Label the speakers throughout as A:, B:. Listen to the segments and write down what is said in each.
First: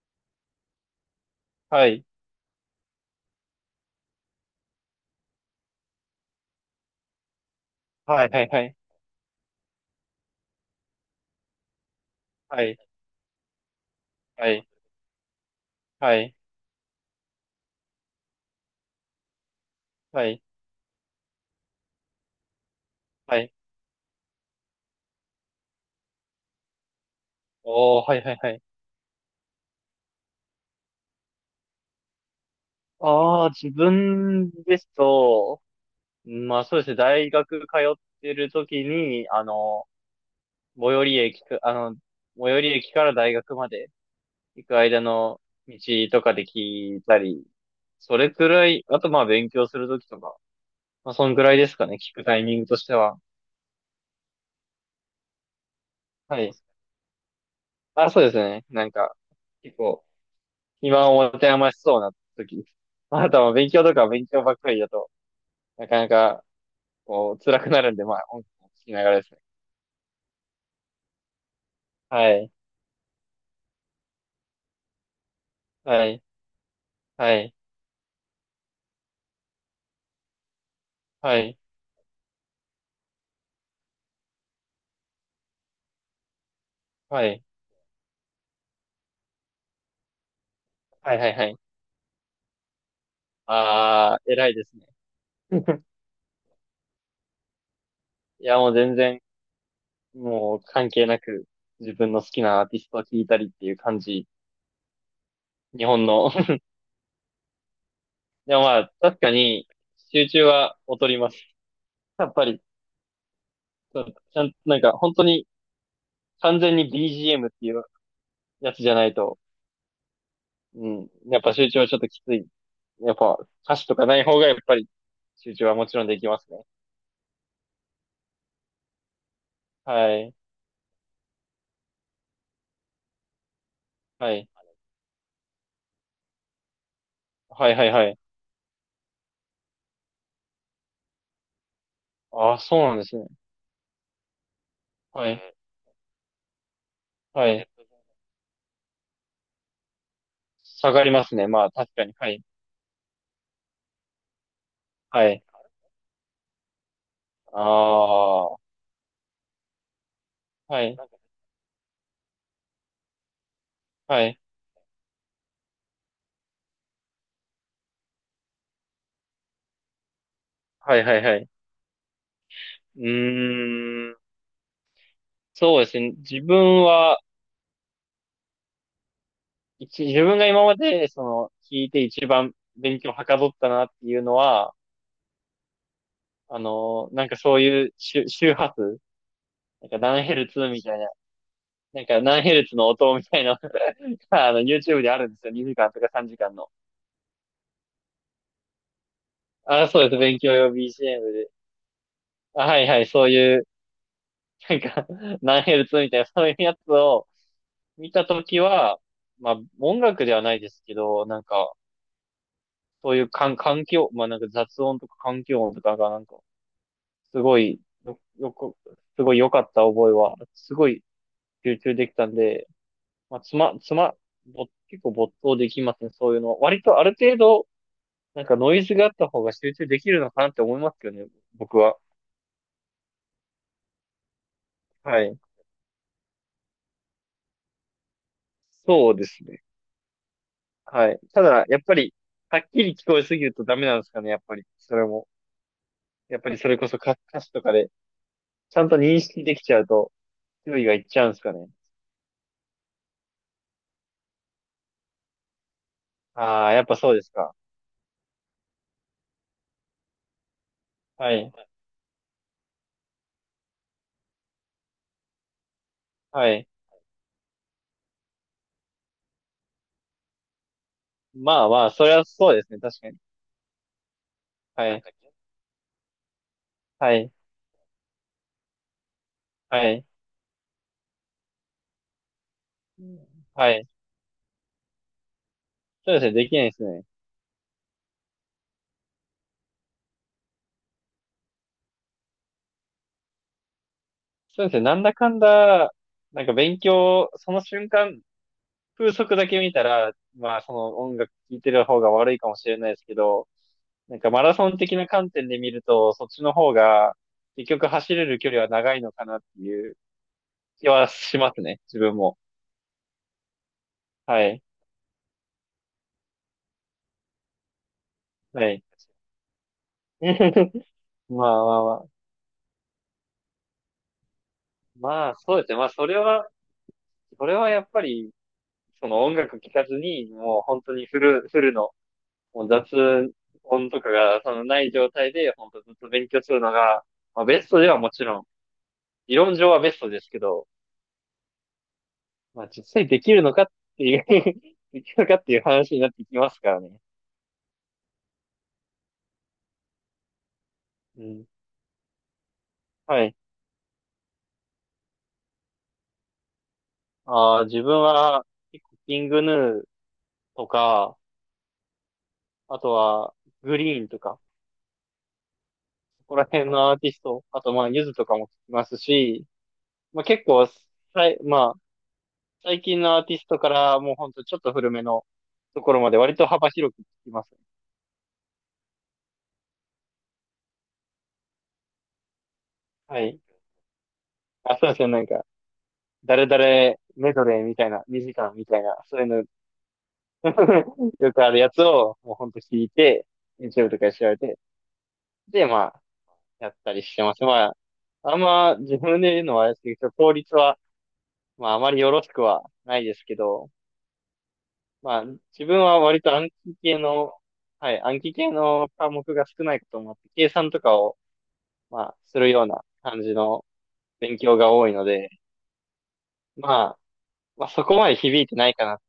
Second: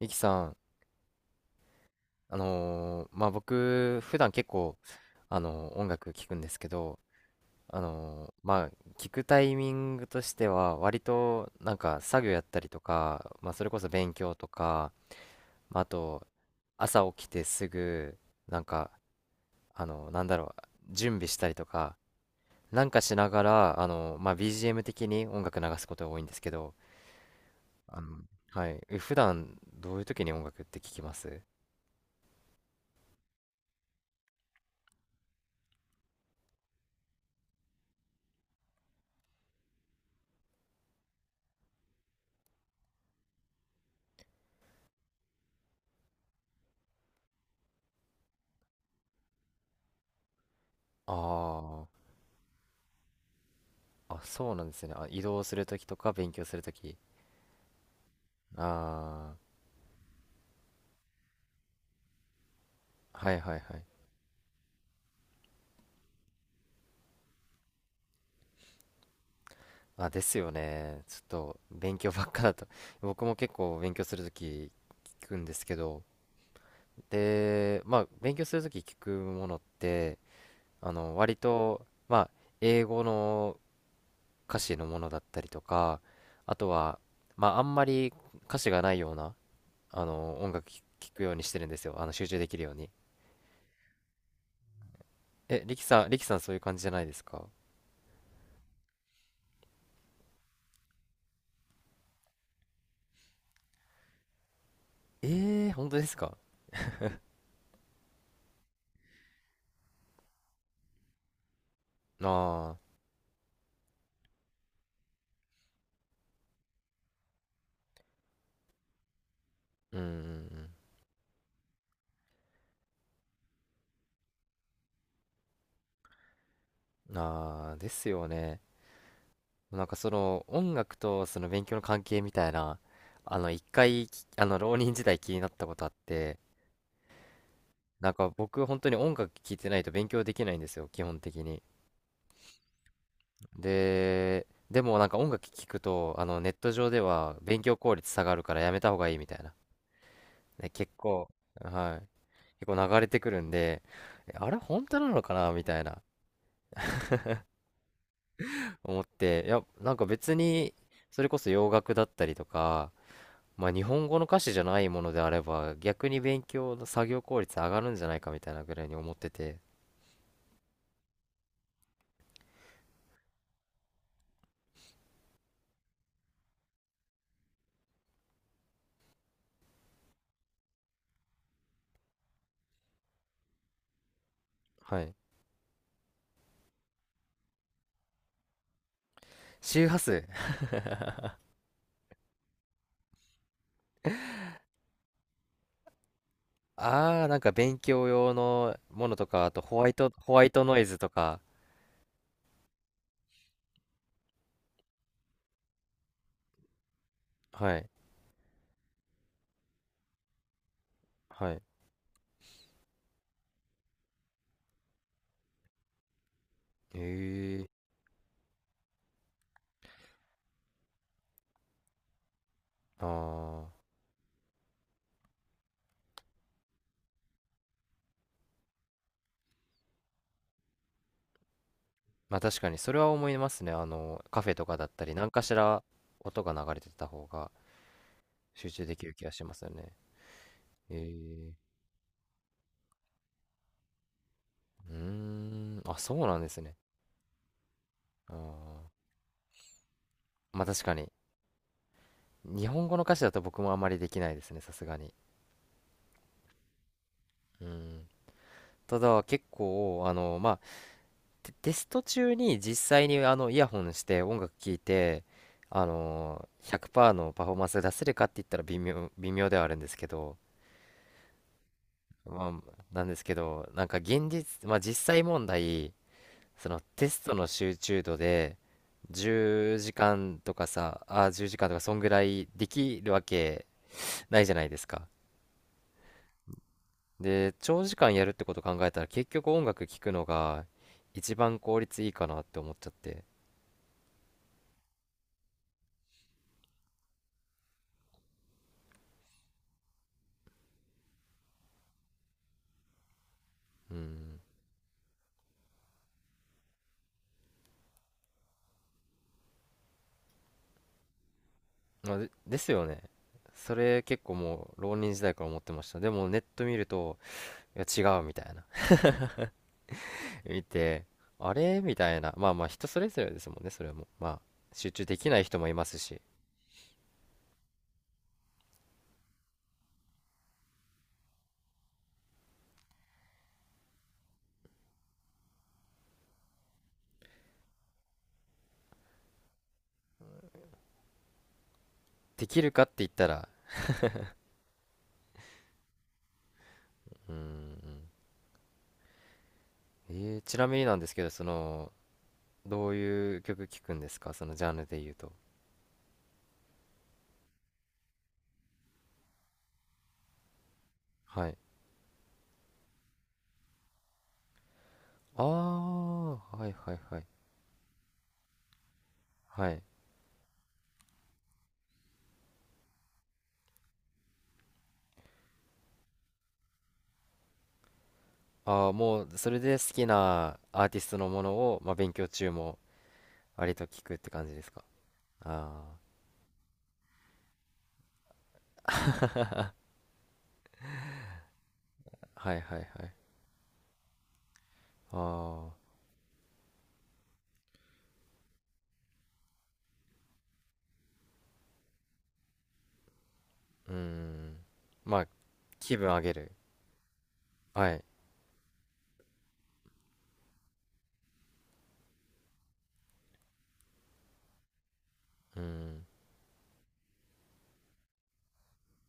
A: ゆきさん、
B: はい。
A: まあ僕、普段結構、音楽聴くんですけど、
B: はい、はい、は
A: まあ
B: い。
A: 聴くタイミングとしては、割となんか作業やった
B: は
A: り
B: い、
A: とか、まあそれこそ勉強と
B: はい、
A: か、まああ
B: は
A: と
B: い、
A: 朝起きてすぐ、なんか、あのー
B: は
A: なんだ
B: い、
A: ろう、準備したりとか、なんかしな
B: は
A: が
B: い。
A: ら、まあ BGM 的に音楽流すことが多いんですけど、あ
B: おー、は
A: の、
B: い、はい、はい。
A: はい、え普段どういう時に音楽って聴きます？
B: ああ、自分ですと、まあそうですね、大学通ってる時に、最寄り駅か、あの、最寄り駅から大学まで行く間の道とかで聞いたり、それくらい、あとまあ勉強する時とか、まあそんくらいです
A: あ
B: かね、
A: あ
B: 聞くタイミングとしては。
A: あ、そうなんですね。あ、移動するときとか勉
B: は
A: 強す
B: い。
A: るとき。
B: あ、そうですね、なんか、
A: あ
B: 結構、暇を持て余しそうな時。
A: あ、
B: まあな
A: はい
B: たは
A: はい
B: 勉
A: はい。
B: 強とか勉強ばっかりだと、なかなか、こう、辛くなるんで、まあ、音楽を聴きながらですね。
A: あ、ですよね。ちょっと勉強ば
B: は
A: っか
B: い、
A: だと。僕も結構勉強するとき聞くんですけど。
B: はい、はい、
A: で、まあ、勉強するとき聞くものって、割
B: はい、
A: と、まあ、英語の歌詞のものだったりとか、あとは、
B: はい、
A: まあ、あんまり歌詞がないような、音楽聞聞
B: はい、
A: く
B: は
A: よ
B: い、
A: うに
B: は
A: し
B: い。
A: てるんですよ。集中できるように。
B: あー、偉いですね。
A: え、リ キさん、リキさんそういう感じじゃないですか？
B: いや、もう全然、もう関係なく、自分の好きなアーティストを聴いたりっていう感じ。
A: ええー、
B: 日
A: 本当で
B: 本
A: す
B: の。
A: か？
B: でもまあ、確かに、集中は劣ります。やっぱり、
A: ああ
B: ちゃんと、なんか、本当に、完全に BGM っていうやつじゃないと、
A: ー、うんうん
B: うん。やっぱ集中はちょっときつい。やっぱ歌詞とかない方がやっぱり集中はもちろんできますね。
A: うん。ああ、ですよね。なんかそ
B: はい。
A: の音楽とその勉強の関係みたいな、あの一回き、
B: は
A: あ
B: い。
A: の浪人時代気になったことあって、
B: はいはいは
A: なん
B: い。
A: か僕本当に音楽聴いてないと勉強できないんですよ、基本的に。
B: ああ、そうなんですね。
A: で、でもなんか
B: は
A: 音楽
B: い。
A: 聴くと、ネット上では
B: は
A: 勉
B: い。
A: 強効率下がるからやめた方がいいみたいな。ね、結
B: 下がりま
A: 構、
B: すね。まあ確
A: は
B: か
A: い、
B: に。はい。
A: 結構流れてくるんで、えあれ本当なの
B: は
A: か
B: い。
A: なみたいな。
B: ああ。は
A: 思って、いや、なんか別に、
B: い。
A: それこそ洋楽だったりとか、まあ日本語
B: は
A: の
B: い。
A: 歌詞じゃないものであれば、逆に勉強の作業効率上がるんじゃないかみたいなぐらいに思ってて、
B: はいはいはい。うーん。そうですね。自分は、自分が今まで、聞いて一番勉強はかどったなっていうのは、
A: はい。
B: なんかそういう周波数、な
A: 周
B: ん
A: 波
B: か
A: 数。
B: 何ヘルツ みたいななんか何ヘルツの音みたいな のが、YouTube であるんですよ。2時間とか3時間の。
A: ああ、なんか勉強用のものとか、あと
B: あ、そうです。
A: ホ
B: 勉
A: ワイ
B: 強
A: ト
B: 用
A: ノイズと
B: BGM
A: か、
B: で。あ、はいはい。そういう、なんか、何ヘルツみたいな、そういうやつを
A: はい、
B: 見たときは、まあ、音楽ではないですけど、なん
A: はい。
B: か、そういう環境、まあなんか雑音とか環境音とかがなんか、すご
A: ええ
B: い、よ、よく、すごい良かった覚えは、すごい集中できたんで、まあ、つ
A: ああ、
B: ま、つま、ぼ、結構没頭できますね、そういうの。割とある程度、なんかノイズがあった方が集中できるのかなって思いますよね、僕は。
A: まあ確かにそれは思いますね。カフェとかだったり、
B: は
A: 何
B: い。
A: かしら音が流れてた方が集中でき
B: そ
A: る
B: う
A: 気
B: で
A: がし
B: す
A: ます
B: ね。
A: よね。
B: はい。た
A: ええ
B: だ、やっぱり、はっきり聞こえすぎるとダメなんですかね、やっぱり。
A: う
B: そ
A: ー
B: れも。
A: ん、あ、そうな
B: やっ
A: んで
B: ぱり
A: す
B: そ
A: ね。
B: れこそ歌詞とかで、
A: あ
B: ちゃ
A: ー
B: んと認識できちゃうと、
A: まあ
B: 注
A: 確
B: 意が
A: か
B: いっ
A: に。
B: ちゃうんですかね。
A: 日本語の歌詞だと僕もあまりできないですね、さすがに。
B: ああ、やっぱそうですか。
A: うん。ただ結構、まあ、
B: は
A: テ
B: い。
A: テスト中に実際にイヤホンして音楽聴いて、あの
B: はい。
A: ひゃくパー、100%のパフォーマンス出せるかって言ったら微妙ではあるんですけど、
B: まあまあ、それはそう
A: ま
B: ですね、
A: あ、
B: 確
A: なん
B: か
A: で
B: に。
A: すけど、なんか現実、まあ
B: は
A: 実
B: い。
A: 際問題、そのテ
B: は
A: ス
B: い。
A: トの集中度で、10
B: は
A: 時
B: い。
A: 間とかさ、あ、10時間とか、そんぐらいできるわけ
B: はい。
A: ないじゃないですか。
B: そうですね、できないですね。
A: で、長時間やるってこと考えたら結局音楽聴くのが一番効率いいかなって思っちゃって。
B: そうですね、なんだかんだ、なんか勉強、その瞬間、風速だけ見たら、まあその音楽聴いてる方が悪いかもしれないですけど、
A: う
B: なんか
A: ん。
B: マラソン的な観点で見ると、そっちの方が結局走れる距離は長いのかなっていう気はしますね、自
A: ま
B: 分
A: あ、で、
B: も。
A: ですよね。それ結構
B: はい。
A: もう浪人時代から思ってました。でもネット見ると、いや違うみたいな
B: はい。
A: 見 て、
B: ま
A: あ
B: あま
A: れ
B: あま
A: みたい
B: あ。
A: な。まあまあ人それぞれですもんね、それも。まあ集中でき
B: まあ
A: ない
B: そ
A: 人
B: うで
A: も
B: す
A: い
B: ね。
A: ま
B: まあ
A: す
B: それ
A: し。
B: は、それはやっぱり、その音楽聴かずに、もう本当にフルの、もう雑音とかがそのない状態で、本当ずっと勉強するのが、まあベストではもちろん、理論上はベストですけど、
A: でき
B: まあ
A: るかっ
B: 実
A: て
B: 際
A: 言っ
B: で
A: た
B: きる
A: ら、
B: のかっていう できるのかっていう話になってきますからね。
A: うーん。えーちなみになんですけ
B: う
A: ど、そ
B: ん。
A: の、どう
B: はい。
A: いう曲聴くんですかそのジャンルで言うと？
B: あー自分は結構キングヌーとか、
A: はい。
B: あとはグリーンとか、
A: あ
B: そこら
A: あ、は
B: 辺
A: い
B: の
A: は
B: ア
A: い
B: ーティ
A: は
B: ス
A: い。
B: ト、あとまあユズとかも聞きますし、
A: はい。
B: まあ結構まあ最近のアーティストからもうほんとちょっと古めのところまで割と幅広く聞きます。
A: ああ、もう、それで好きなアーティストのものを、まあ、勉強中も
B: はい。
A: 割と聞くって感じです
B: あ、
A: か？
B: そうですね。なんか、
A: あ
B: 誰々メドレーみたいな、2時間みたいな、そういうの よくあるやつを、もうほ
A: あ、
B: ん
A: はい
B: と
A: はいは
B: 聞
A: い。
B: いて、YouTube とかで調べて、で、
A: ああ、
B: まあ、やったりしてます。まあ、あんま自分で言うのはあれですけど、効率は、まあ、あまりよろしくはないですけど、
A: うーん。
B: ま
A: ま
B: あ、
A: あ、
B: 自分
A: 気
B: は
A: 分上
B: 割
A: げ
B: と暗
A: る。
B: 記系の、
A: は
B: はい、
A: い。
B: 暗記系の科目が少ないこともあって、計算とかを、まあ、するような感じの勉強が多いので、
A: うん。
B: まあ、そこまで響いてないかな。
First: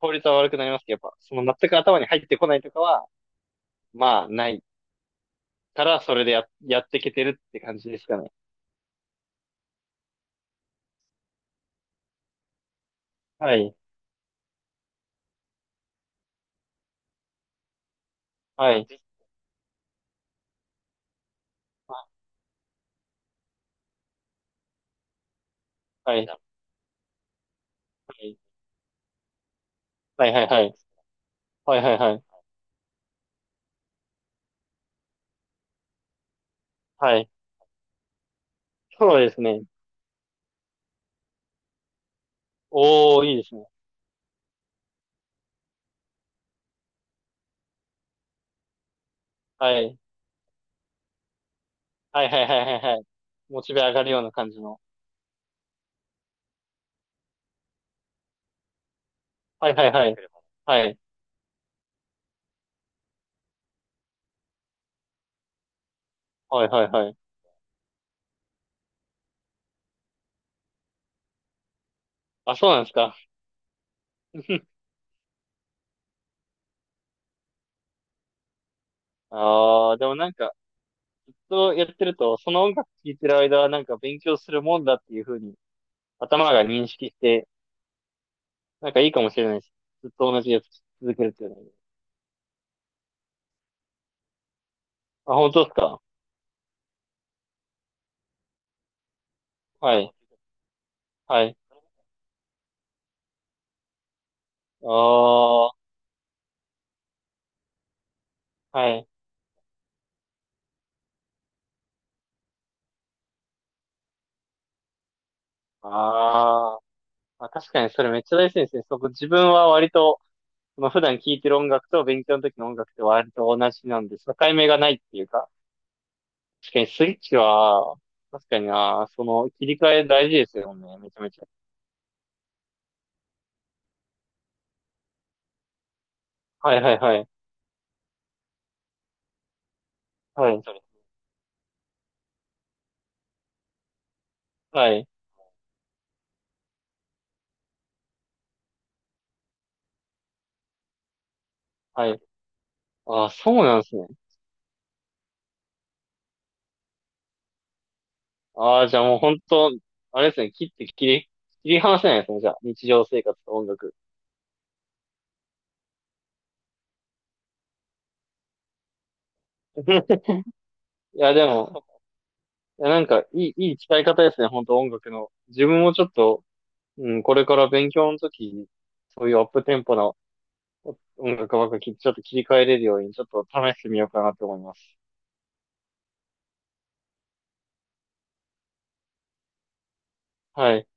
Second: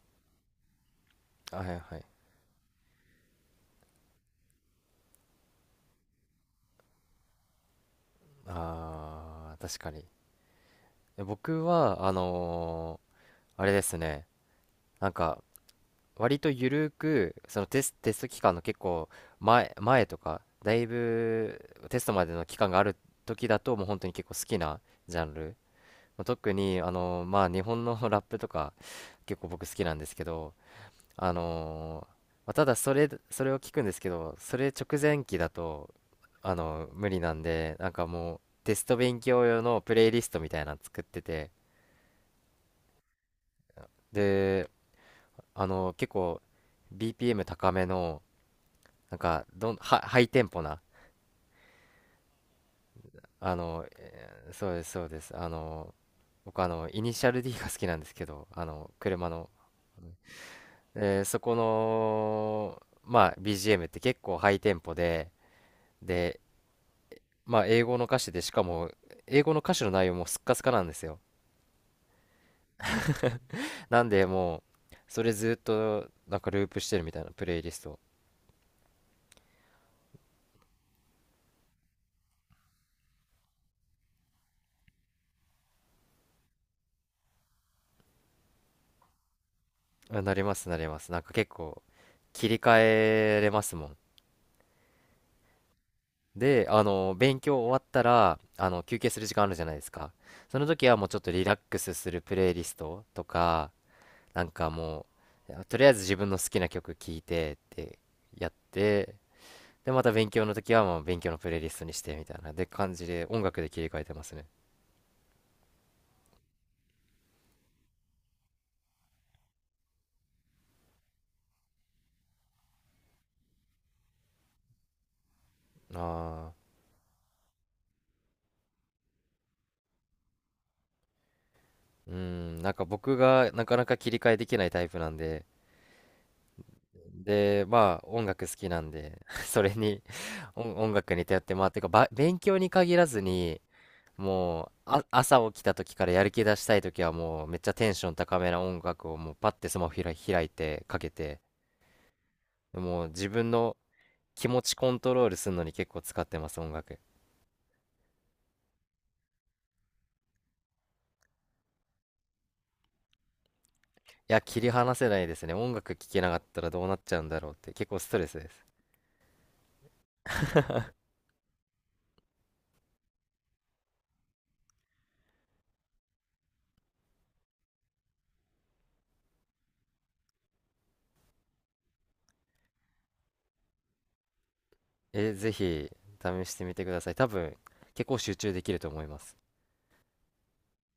B: 効率は悪くなりますけど、やっぱ、その
A: は
B: 全く
A: いは
B: 頭
A: い。
B: に入ってこないとかは、まあ、ないからそれでやっていけてるって感じですかね。
A: ああ、確かに。え僕は、
B: は
A: あれ
B: い。
A: ですね。なんか、割とゆるく、そのテスト期間の結
B: はい。
A: 構前とか、だいぶテストまでの期間がある時だと、もう本当に結構好きなジャンル。
B: は
A: まあ
B: い。
A: 特に、まあ日本の
B: は
A: ラッ
B: い。
A: プとか結構僕好きなんですけ
B: はい。はい。
A: ど、
B: はい。
A: あ
B: はい。
A: の
B: は
A: ー
B: い。
A: まあただそれを聞くんですけど、それ直前期だと、無
B: は
A: 理
B: い。
A: なんで、なんかもうテスト
B: そ
A: 勉
B: うです
A: 強用
B: ね。
A: のプレイリストみたいなの作ってて、
B: おー、いいですね。
A: で、結構 BPM 高めの、なんかどん
B: はい。
A: はハイテンポな
B: はい。はい。はい。はい。はい。モチベ上がるような感じ
A: そう
B: の。
A: ですそうです僕イニシャル D が好きなんですけど車の、
B: はい。はい。はい。はい。
A: えーそこのまあ BGM って結構ハイテンポでで
B: はい。はい。はい。
A: まあ英語の歌詞でしかも英語の歌詞の内容もスッカスカなんですよ。
B: あ、そうなんですか。
A: なんでもう それずっとなんかループしてるみたいなプレイリスト、
B: ああ、でもなんか、そうやってると、その音楽聴いてる間はなんか勉強するもんだっていう風に頭が認識して、なんかいいかもしれないです。ずっ
A: あ
B: と
A: なり
B: 同じ
A: ま
B: やつ
A: すなります
B: 続
A: なん
B: ける
A: か
B: っていう
A: 結
B: のは。
A: 構切り替えれますもん。
B: あ、本当ですか？
A: で、勉強終わったら、休憩する時間あるじゃないです
B: は
A: か。
B: い。
A: その時はもうちょっとリ
B: は
A: ラ
B: い。
A: ックスするプレイリストとか、なんかもう、
B: おー、
A: とりあえず自分の好きな曲聴いてってやっ
B: はい。
A: て、で、また勉強の時はもう勉強のプレイリストにしてみたいな、で感じで音楽で切り替えてますね。
B: あー、あ、確かにそれめっちゃ大事ですね。そこ自分は割と、まあ、普段聴いてる音楽と勉強の時の音楽って割と同じなんで、境目がないっていうか、
A: ああ、
B: 確かにスイッチは、確かにな、その切り替え大事ですよね、めちゃめちゃ。
A: うん、なんか僕がなかなか切り替えできないタイプなんで、
B: はいはいはい。
A: で、まあ音楽好きなんで、それに
B: はい、
A: 音楽に頼って、まあ、てかば、勉強に限らずに、もう
B: は
A: あ
B: い、
A: 朝起きた時からやる気出したい時はもうめっちゃテンション高めな音楽をもうパッてスマホ開いてかけて
B: はい。
A: もう
B: あ
A: 自
B: あ
A: 分
B: そう
A: の
B: なんですね。
A: 気持ちコントロールするのに結構使ってます。音楽い
B: ああじゃあもう本当、あれですね、切って切り、切り離せないですね、じゃあ、日常生活と音楽。
A: や切り離せないですね、音楽聴けなかったらどうなっちゃうんだろうって結構ストレスです。
B: いや、でも、いや、なんか、いい使い方ですね、本当音楽の。自分もちょっと、うん、これから勉強の時に、そういうアップテンポな音楽ばっかり、ちょっと切り替えれるように、ちょっと試してみようかなと思います。
A: えぜひ試してみてください、多分結構集中できると思います。
B: はい。